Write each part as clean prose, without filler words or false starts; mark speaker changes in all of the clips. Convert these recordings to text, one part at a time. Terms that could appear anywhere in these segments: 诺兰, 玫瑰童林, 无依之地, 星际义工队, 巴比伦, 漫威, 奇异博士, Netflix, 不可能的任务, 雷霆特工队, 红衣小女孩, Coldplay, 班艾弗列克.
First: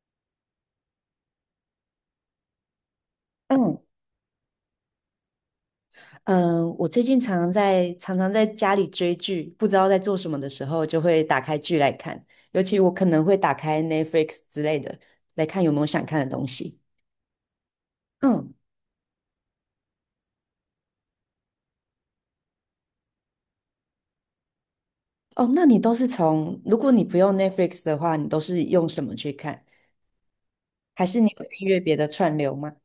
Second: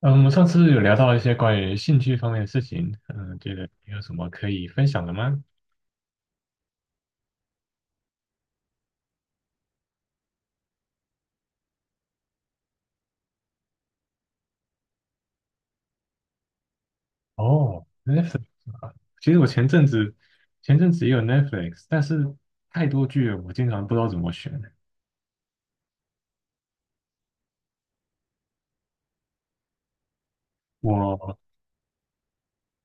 Speaker 1: 嗯，我们上次有聊到一些关于兴趣方面的事情，觉得
Speaker 2: 嗯，
Speaker 1: 你有什么可以分享的吗？
Speaker 2: 我最近常常在家里追剧，不知道在做什么的时候，就会打开剧来看。尤其我可能会打开 Netflix 之类的，来看有没有想看的东西。
Speaker 1: 哦，Netflix
Speaker 2: 嗯，
Speaker 1: 啊，其实我前阵子也有 Netflix，但是太多剧了，我经常不知道怎么选。
Speaker 2: 哦，那你都是从，如果你不用 Netflix 的话，你都是用什么去看？还是你
Speaker 1: 我
Speaker 2: 有订阅别的串流吗？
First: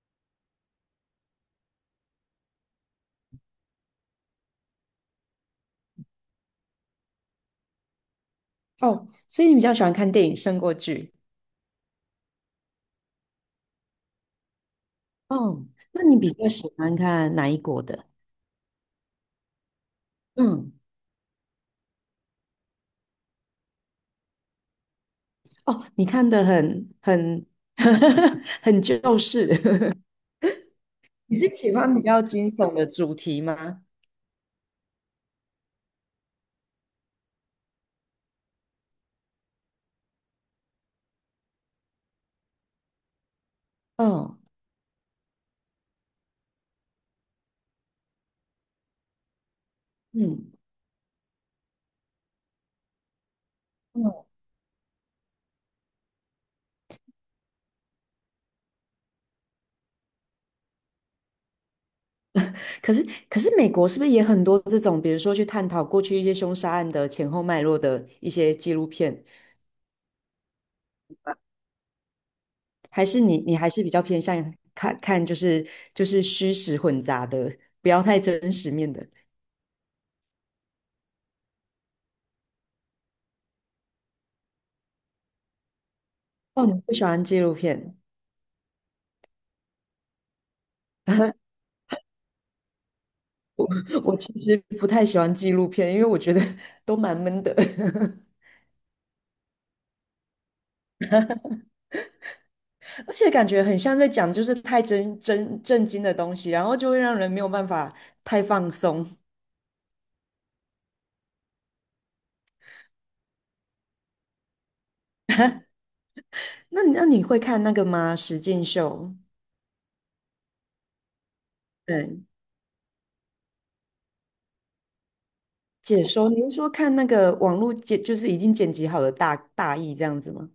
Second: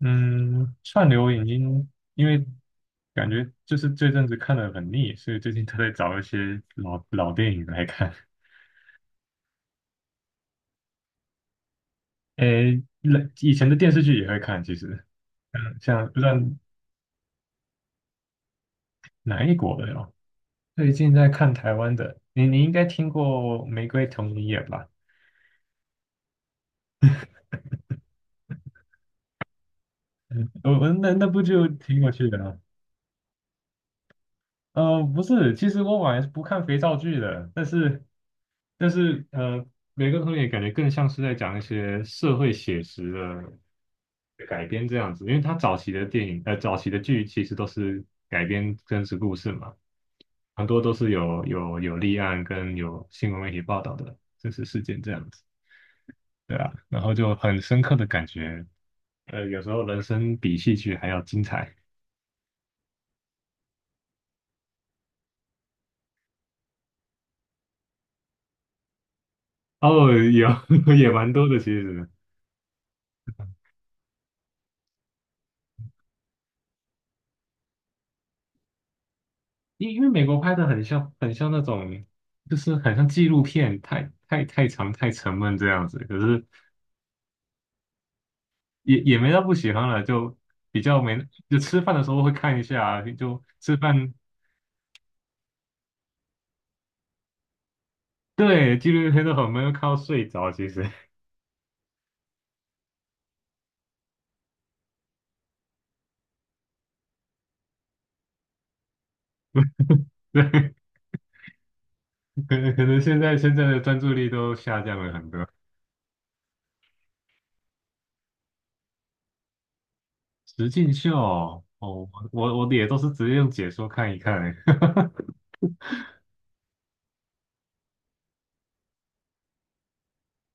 Speaker 1: 嗯，串流已经因为感觉就是这阵子看的很腻，所以最近都在找一些老电影来看。
Speaker 2: 哦，所以你比较喜欢看电影胜过剧。
Speaker 1: 诶，以前的电视剧也会看，其实
Speaker 2: 哦，那
Speaker 1: 像不
Speaker 2: 你
Speaker 1: 知
Speaker 2: 比
Speaker 1: 道
Speaker 2: 较喜欢看哪一国的？
Speaker 1: 哪一国的哦。
Speaker 2: 嗯，
Speaker 1: 最近在看台湾的，你应该听过《玫瑰童林》演吧？
Speaker 2: 哦，你看的很 很旧式。
Speaker 1: 嗯，我那
Speaker 2: 你
Speaker 1: 部
Speaker 2: 是
Speaker 1: 就
Speaker 2: 喜欢
Speaker 1: 挺
Speaker 2: 比
Speaker 1: 有
Speaker 2: 较
Speaker 1: 趣的
Speaker 2: 惊
Speaker 1: 啊。
Speaker 2: 悚的主题吗？
Speaker 1: 不是，其实我本来是不看肥皂剧的，但是《玫瑰童林》感觉更像是在讲一些社会写实
Speaker 2: 嗯
Speaker 1: 的改编这样子，因为他早期的早期的剧其实都是改编真实故事嘛，
Speaker 2: 嗯，
Speaker 1: 很多都是有立案跟有新闻媒体报道
Speaker 2: 嗯，
Speaker 1: 的真实事件这样子。对啊，然后就很深刻的感觉有时候人生比戏剧还要精彩。
Speaker 2: 可是可是美国是不是也很多这种，比如说去探讨过去一些凶杀案的前后脉络的一些纪录片？
Speaker 1: 哦，有 也蛮多的其实。
Speaker 2: 还是你还是比较偏向看看就是虚实混杂的，不要太真实面的？
Speaker 1: 因为美国拍的很像那种，就是很像纪录片，太长太沉闷这样子，可是
Speaker 2: 哦，你不喜欢纪录片？
Speaker 1: 也没到不喜欢了，就比较没就吃饭的时候会看一下啊，就吃 饭
Speaker 2: 我其实不太喜欢纪录片，因为我觉得 都蛮闷的。
Speaker 1: 对纪录片都很闷，看到睡着其实。
Speaker 2: 而且感觉很像在讲就是太真震惊的东西，然后就会让人没有办法太放松。
Speaker 1: 对，可能现在的专注力都下降了很多。
Speaker 2: 那你会看那个吗？实境秀，
Speaker 1: 实境秀哦，我
Speaker 2: 嗯，
Speaker 1: 我我也都是直接用解说看一看哈。
Speaker 2: 解说，你是说看那个网络剪，就是已经剪辑好的大意这样子吗？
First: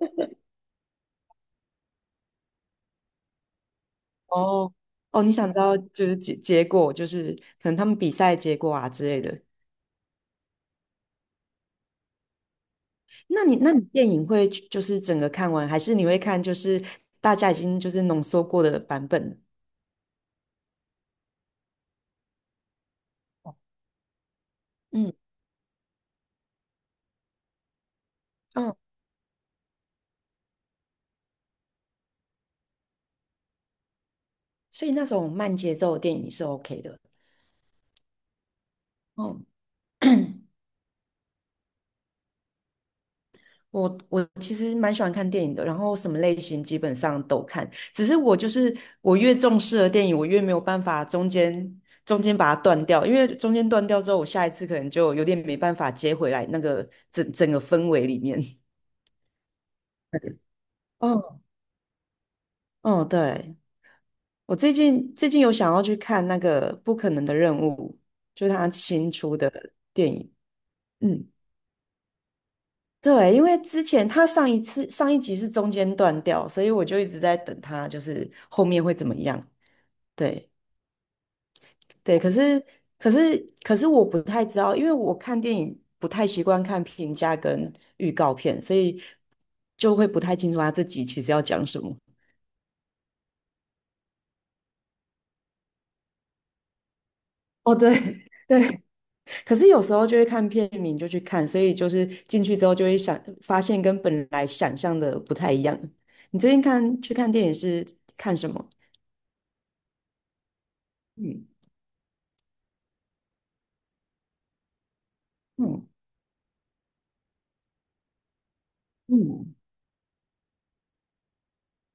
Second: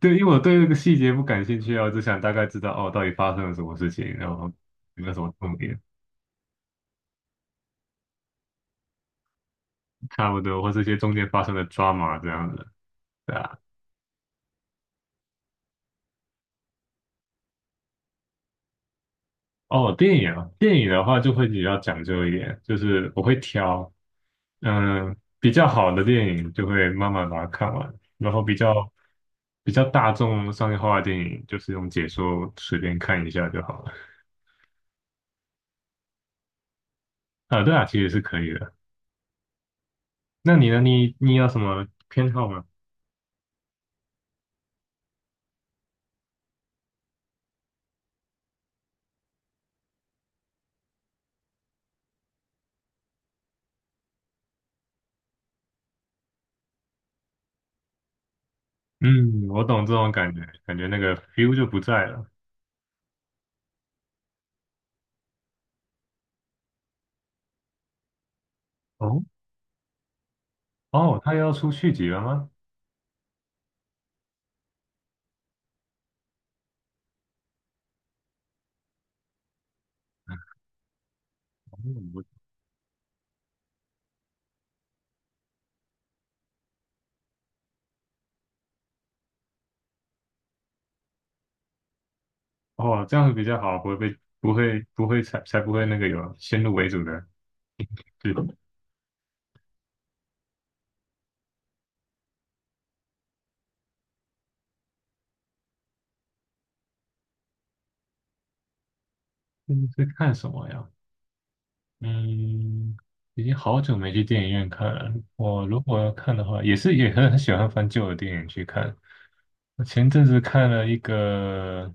Speaker 1: 对，因为我对这个细节不感兴趣啊，我只想大概知道哦，到底发生了什么事情，然后
Speaker 2: 哦
Speaker 1: 有没有什
Speaker 2: 哦，你
Speaker 1: 么
Speaker 2: 想
Speaker 1: 重
Speaker 2: 知道
Speaker 1: 点，
Speaker 2: 就是结果，就是可能他们比赛结果啊之类的。
Speaker 1: 差不多，或这些中间发生的 drama 这样的，对
Speaker 2: 那你
Speaker 1: 啊。
Speaker 2: 那你电影会去就是整个看完，还是你会看就是大家已经就是浓缩过的版本？
Speaker 1: 哦，电影的话就会比较讲究一点，就是我会挑。
Speaker 2: 嗯
Speaker 1: 嗯，比较好的电影就会慢慢把它看完，然后比较
Speaker 2: 嗯，
Speaker 1: 比较大众商业化的电影，就是用解说随便看一下就好了。
Speaker 2: 所以那种慢节奏的电影你是 OK 的。
Speaker 1: 啊，对啊，其实是可以的。
Speaker 2: 哦，
Speaker 1: 那你呢？你有什么偏好吗？
Speaker 2: 我其实蛮喜欢看电影的，然后什么类型基本上都看，只是我就是我越重视的电影，我越没有办法中间把它断掉，因为中间断掉之后，我下一次可能就有点没办法接回来那个整个氛围里面。
Speaker 1: 嗯，我懂这种感觉，感觉那个
Speaker 2: 嗯
Speaker 1: feel 就不在了。
Speaker 2: 嗯，对，我最近有想要去看那个《不可能的任务》，就是他新
Speaker 1: 哦
Speaker 2: 出的电影。
Speaker 1: 哦，
Speaker 2: 嗯。
Speaker 1: 他要出续集了吗？
Speaker 2: 对，因为之前他上一集是中间断掉，所以我就一直在等他，就是后面会怎么样。对
Speaker 1: 哦，
Speaker 2: 对，
Speaker 1: 我
Speaker 2: 可是我不太知道，因为我看电影不太习惯看评价跟预告片，所以就会不太清楚他这集其实要讲什么。
Speaker 1: 哦这样子比较好，不会才不会那个有先入为主的。
Speaker 2: 哦，对
Speaker 1: 最
Speaker 2: 对，可是有时候就会看片名就去看，所以就是进去之后就会想发现跟本来想象的不太一样。你最近去看电影是看什么？
Speaker 1: 嗯是 看什么呀？
Speaker 2: 嗯
Speaker 1: 嗯，已经好久没去电影院看了。我如
Speaker 2: 嗯
Speaker 1: 果要看的话，也很喜欢翻旧的电影去看。
Speaker 2: 嗯。
Speaker 1: 我前阵子看了一个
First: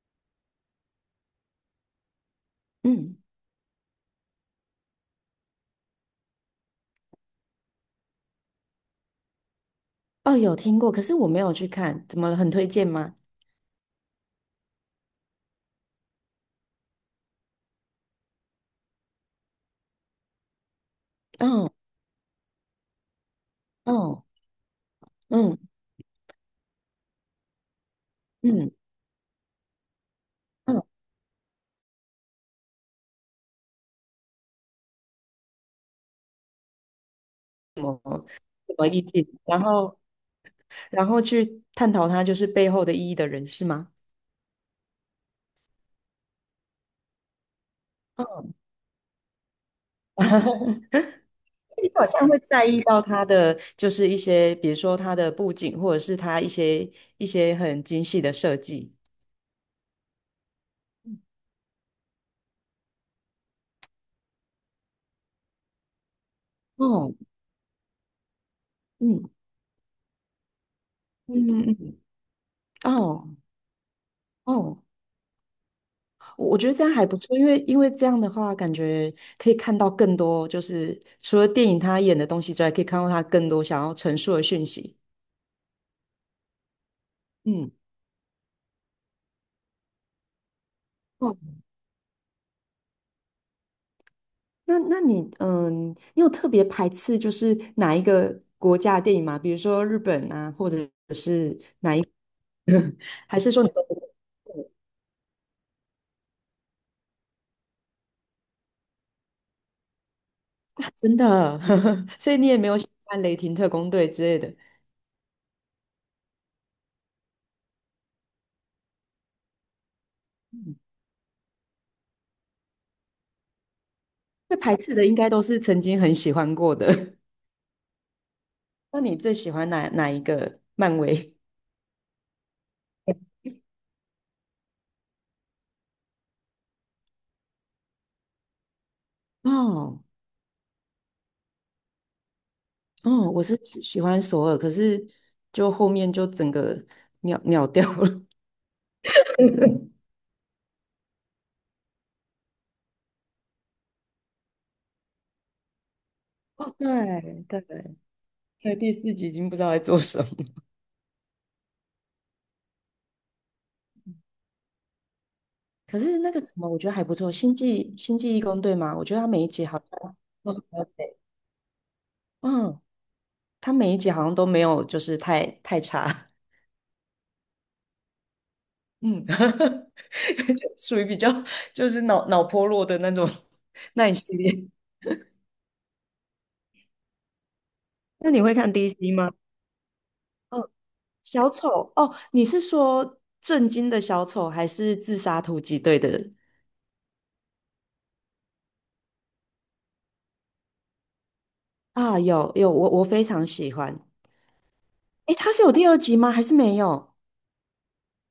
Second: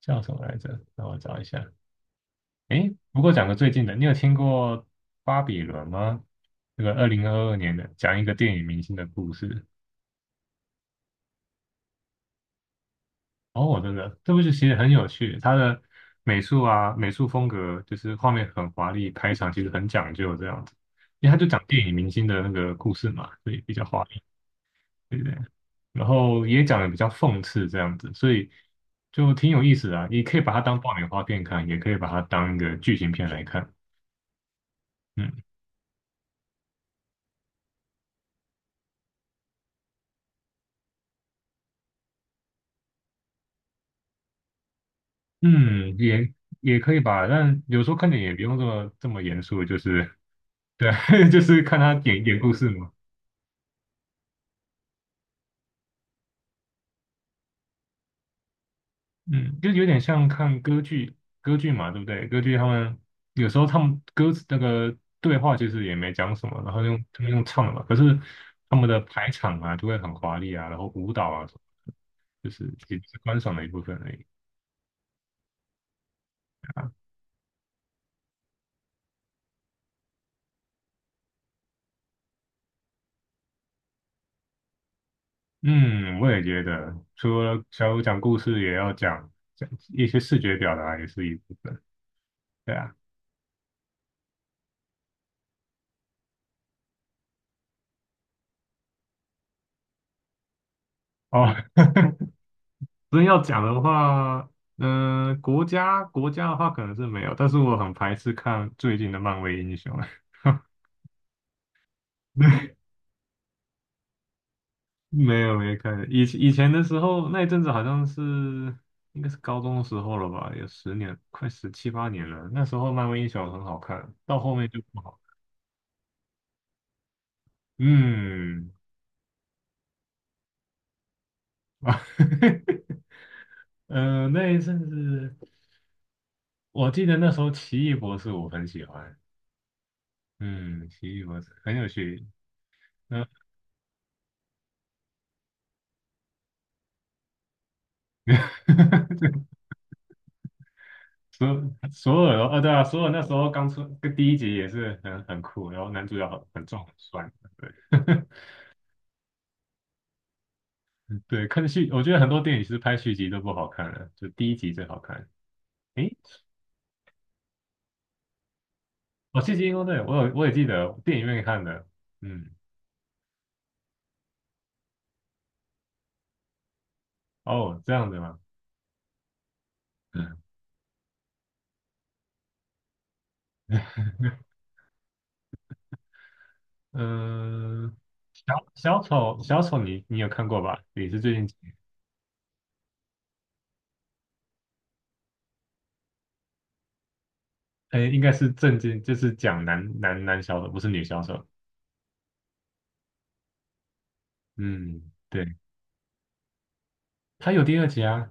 Speaker 1: 叫什么来着？让我找一下。诶，
Speaker 2: 嗯，
Speaker 1: 不过讲个最近的，你有听过《巴比伦》吗？这个2022年的，讲一个电影明星的故事。
Speaker 2: 哦，有听过，可是我没有去看，怎么了？很推荐吗？
Speaker 1: 哦，真的，这部剧其实很有趣，它的美术风格就是画面很华丽，开场其实很讲究这样子，因为他就讲
Speaker 2: 哦，
Speaker 1: 电影明星的那个故事嘛，所以比较华丽，
Speaker 2: 哦，
Speaker 1: 对不对？
Speaker 2: 嗯
Speaker 1: 然后也讲的比较讽刺这样子，所以
Speaker 2: 嗯
Speaker 1: 就挺有意思的啊。你可以把它当
Speaker 2: 嗯，
Speaker 1: 爆米花片看，也可以把它当一个剧情片来看。嗯。
Speaker 2: 什么意境？然后去探讨它就是背后的意义的人是吗？
Speaker 1: 嗯，也也可以吧，但有时候看电影也不
Speaker 2: 哦，
Speaker 1: 用这么严肃，就是对。就 是看
Speaker 2: 你
Speaker 1: 他
Speaker 2: 好
Speaker 1: 演
Speaker 2: 像会
Speaker 1: 点故
Speaker 2: 在
Speaker 1: 事
Speaker 2: 意
Speaker 1: 嘛。
Speaker 2: 到他的就是一些，比如说他的布景，或者是他一些很精细的设计。
Speaker 1: 嗯，就有点像看歌剧，歌剧嘛，对不对？歌剧他们有时候他们歌词那个对话其实也没讲什么，然后用
Speaker 2: 哦，
Speaker 1: 他们用唱的嘛，可是他们的排
Speaker 2: 嗯
Speaker 1: 场啊就会很华丽啊，然后舞蹈啊什么，
Speaker 2: 嗯嗯，嗯
Speaker 1: 就是也是
Speaker 2: 哦
Speaker 1: 观赏的一部分而已
Speaker 2: 哦，我觉得这样
Speaker 1: 啊。
Speaker 2: 还不错，因为这样的话，感觉可以看到更多，就是除了电影他演的东西之外，可以看到他更多想要陈述的讯息。
Speaker 1: 嗯，我也觉得，除了
Speaker 2: 嗯，
Speaker 1: 小五讲故事，也要讲讲一些视觉表达，也是一
Speaker 2: 哦，
Speaker 1: 部分。对啊。
Speaker 2: 那你有特别排斥就是哪一个国家的电影吗？比如说日本啊，或者
Speaker 1: 哦，真
Speaker 2: 还
Speaker 1: 要
Speaker 2: 是
Speaker 1: 讲
Speaker 2: 说你
Speaker 1: 的
Speaker 2: 都不
Speaker 1: 话，国家的话可能是没有，但是我很排斥看最近的漫威英雄。
Speaker 2: 真的，所以你也没 有喜欢《雷霆特工队》之类的？
Speaker 1: 没有没有看，以前的时候那一阵子好像是应该是高中的时候了吧，有
Speaker 2: 嗯，
Speaker 1: 10年，快17、18年了。那时候漫威英雄很好看，到后
Speaker 2: 会
Speaker 1: 面
Speaker 2: 排
Speaker 1: 就
Speaker 2: 斥
Speaker 1: 不
Speaker 2: 的应
Speaker 1: 好。
Speaker 2: 该都是曾经很喜欢过的。
Speaker 1: 嗯，
Speaker 2: 那你最喜欢哪一个漫威？
Speaker 1: 啊，那一阵子我记得那时候奇异博士我很喜欢。
Speaker 2: 哦。
Speaker 1: 嗯，奇异博士很有趣。嗯，
Speaker 2: 哦，我是喜欢索尔，可是就后面就整个秒掉了。
Speaker 1: 索所有哦，哦对啊，所有那时候刚出跟第一集也是很酷，然后男主角很
Speaker 2: 哦，
Speaker 1: 壮很帅，
Speaker 2: 对对
Speaker 1: 对。
Speaker 2: 对，第四集已经不知道在做什么。
Speaker 1: 对，我觉得很多电影其实拍续集都不好看了，就第一集最好看。
Speaker 2: 可
Speaker 1: 诶，
Speaker 2: 是那个什么，我觉得还不错，《星际义工队》嘛，我觉得他
Speaker 1: 哦，
Speaker 2: 每一
Speaker 1: 谢
Speaker 2: 集
Speaker 1: 金
Speaker 2: 好
Speaker 1: 哦，对，
Speaker 2: 像
Speaker 1: 我也
Speaker 2: 都很
Speaker 1: 记得
Speaker 2: 有美
Speaker 1: 电影院看的。嗯，
Speaker 2: 嗯，它每一集好像都没有就是太差，
Speaker 1: 哦，这样子吗？
Speaker 2: 嗯，
Speaker 1: 嗯
Speaker 2: 就属于比较就是脑波弱的那种 那一系 列。
Speaker 1: 嗯，
Speaker 2: 那你
Speaker 1: 小
Speaker 2: 会看
Speaker 1: 小
Speaker 2: DC 吗？
Speaker 1: 丑小丑你有看过吧？也是最近，
Speaker 2: 小丑哦，你是说震惊的小丑，还是自杀突击队的？
Speaker 1: 诶，应该是正经，就是讲男小丑，不是女小丑。
Speaker 2: 啊，有有，我非常喜欢。
Speaker 1: 嗯，
Speaker 2: 诶，他
Speaker 1: 对，
Speaker 2: 是有第二集吗？还是没有？
Speaker 1: 他有第二集啊。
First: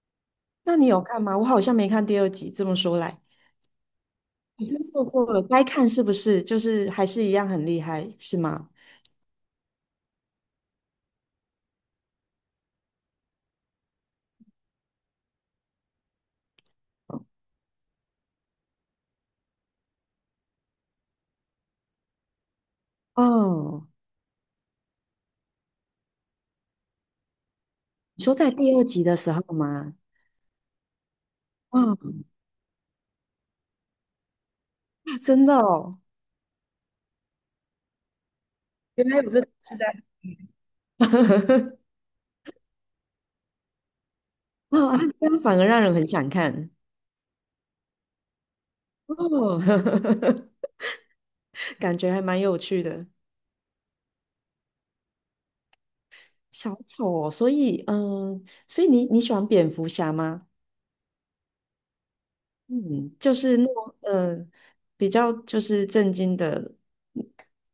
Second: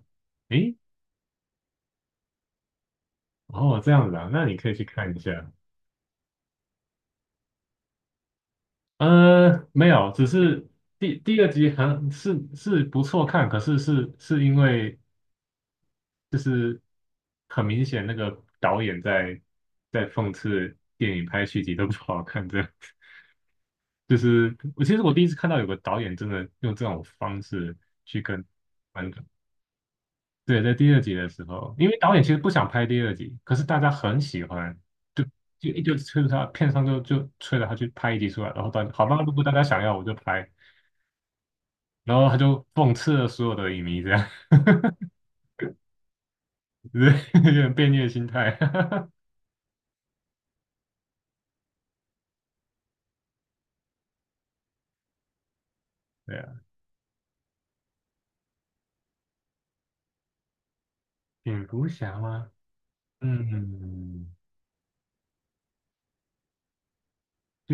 Speaker 1: 诶，
Speaker 2: 那你有看吗？我好像没看第二集。这么说来，
Speaker 1: 哦，这样子啊，那你
Speaker 2: 好
Speaker 1: 可以
Speaker 2: 像
Speaker 1: 去
Speaker 2: 错
Speaker 1: 看一
Speaker 2: 过了，
Speaker 1: 下。
Speaker 2: 该看是不是？就是还是一样很厉害，是吗？
Speaker 1: 没有，只是第二集很是不错看，可是是因为就是很明显那个导演在讽刺电影拍续集都不好看，这样
Speaker 2: 哦，
Speaker 1: 就是我其实第一次看到有个导演真的用这种方式去
Speaker 2: 你说
Speaker 1: 跟
Speaker 2: 在第二集
Speaker 1: 观
Speaker 2: 的
Speaker 1: 众。
Speaker 2: 时候吗？
Speaker 1: 对，在第二集的时候，因为导
Speaker 2: 哦，
Speaker 1: 演其实不想拍第二集，可是大家很喜欢，
Speaker 2: 啊
Speaker 1: 就
Speaker 2: 真的
Speaker 1: 就
Speaker 2: 哦
Speaker 1: 催着他，片商就催着他去拍一集出来，然后导演 好
Speaker 2: 原来
Speaker 1: 吧，
Speaker 2: 有
Speaker 1: 如
Speaker 2: 这
Speaker 1: 果
Speaker 2: 个
Speaker 1: 大家
Speaker 2: 期
Speaker 1: 想
Speaker 2: 待。
Speaker 1: 要我就拍，然后他就讽刺了所有的影迷，这样。
Speaker 2: 哦，啊 这样反而让人很想看
Speaker 1: 对，有点变虐心态。
Speaker 2: 哦，感觉还蛮有趣的。
Speaker 1: 对啊，
Speaker 2: 小丑哦，所以你喜欢蝙蝠侠吗？
Speaker 1: 蝙蝠侠吗？
Speaker 2: 嗯，就是
Speaker 1: 嗯，
Speaker 2: 比较就是震惊的，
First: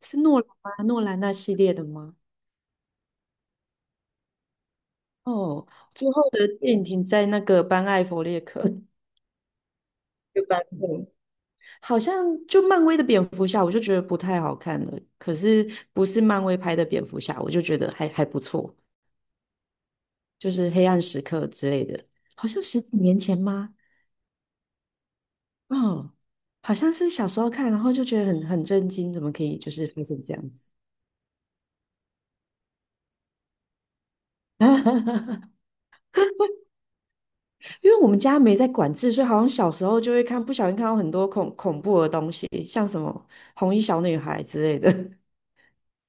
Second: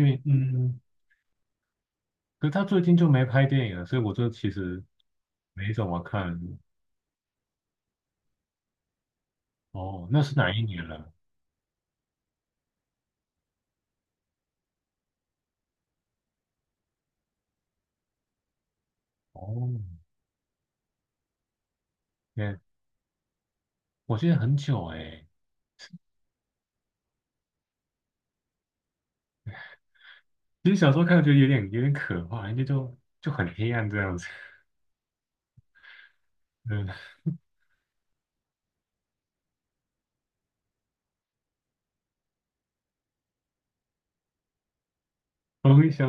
Speaker 2: 是诺兰吗？诺兰那系列的吗？
Speaker 1: 可是他最近就没拍电影了，所以我就其实
Speaker 2: 哦，
Speaker 1: 没怎么
Speaker 2: 最后
Speaker 1: 看。
Speaker 2: 的电影停在那个班艾弗列克
Speaker 1: 哦，那是
Speaker 2: 的
Speaker 1: 哪
Speaker 2: 版
Speaker 1: 一年
Speaker 2: 本，
Speaker 1: 了？
Speaker 2: 好像就漫威的蝙蝠侠，我就觉得不太好看了。可是不是漫威拍的蝙蝠侠，我就觉得还不错，
Speaker 1: 哦，
Speaker 2: 就是黑暗时刻之类的，好
Speaker 1: 对，
Speaker 2: 像十几年前吗？
Speaker 1: 我记得很久哎、
Speaker 2: 哦，好像是小时候看，然后就觉得很震惊，怎么可以就是发生这样子？
Speaker 1: 其实小时候看觉得有点可怕，因为就很黑暗这样子。嗯，
Speaker 2: 因为我们家没在管制，所以好像小时候就会看，不小心看到很多恐怖的东西，像什么红衣小女孩之类的。
Speaker 1: 我会想，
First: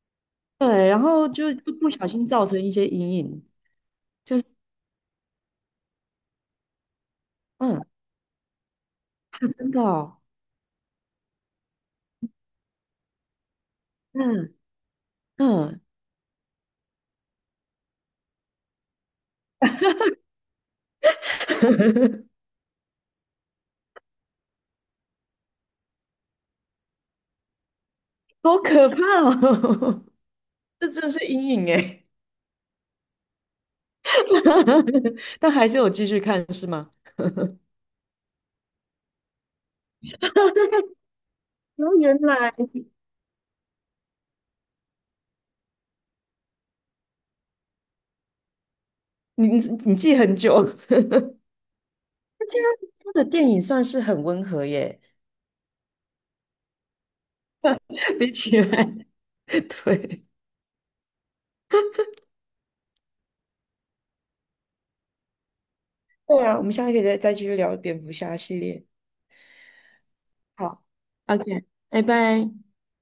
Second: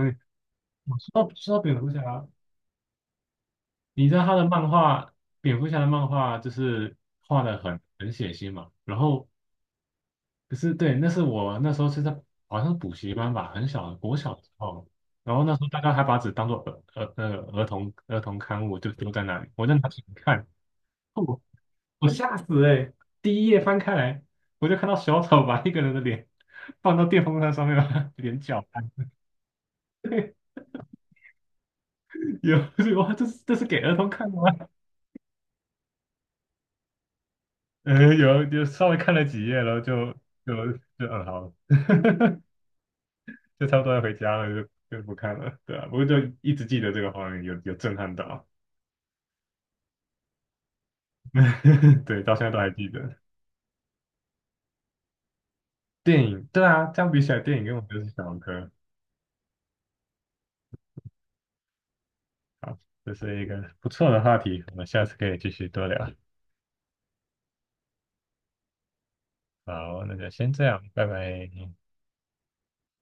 Speaker 2: 对，
Speaker 1: 我
Speaker 2: 然
Speaker 1: 知道
Speaker 2: 后
Speaker 1: 知
Speaker 2: 就
Speaker 1: 道
Speaker 2: 就
Speaker 1: 蝙蝠
Speaker 2: 不小心
Speaker 1: 侠，
Speaker 2: 造成一些阴影，
Speaker 1: 你知道他
Speaker 2: 就
Speaker 1: 的
Speaker 2: 是
Speaker 1: 漫画，蝙蝠侠的漫画就是画的
Speaker 2: 嗯，
Speaker 1: 很
Speaker 2: 啊
Speaker 1: 很血腥嘛。然后
Speaker 2: 真的哦，
Speaker 1: 可是对，那是我那时候好像是补习班吧，很小国小的时
Speaker 2: 嗯
Speaker 1: 候，然后那时候大
Speaker 2: 嗯，
Speaker 1: 家还把纸当做儿儿那个儿童儿童刊物就丢在那里，我就拿起来看，哦，我 吓死哎、欸！第一页翻开来，我就看到小丑把一个人的脸放到电风扇上面，把他脸
Speaker 2: 好
Speaker 1: 搅
Speaker 2: 可
Speaker 1: 拌。
Speaker 2: 怕哦，这真的是阴影哎。
Speaker 1: 有哇，这是给儿童看的吗？
Speaker 2: 但还是有继续看是吗？
Speaker 1: 有稍微看了几页，然后就就好了，
Speaker 2: 哦，原来
Speaker 1: 就差不多要回家了，就不看了。对啊，不过就一直记得这个画面，有震撼到。
Speaker 2: 你你你记很久。
Speaker 1: 对，到现在都还记
Speaker 2: 他
Speaker 1: 得。
Speaker 2: 的电影算是很温和耶。
Speaker 1: 电影，对啊，这样比起来，电影跟我就是 小
Speaker 2: 比
Speaker 1: 儿
Speaker 2: 起
Speaker 1: 科。
Speaker 2: 来，对
Speaker 1: 好，这是一个不错的话题，我们下次可以继续多聊。
Speaker 2: 对啊，我们下次可以再继续聊蝙蝠侠系列。
Speaker 1: 好，那就先这样，
Speaker 2: 好
Speaker 1: 拜拜。
Speaker 2: ，OK，拜拜。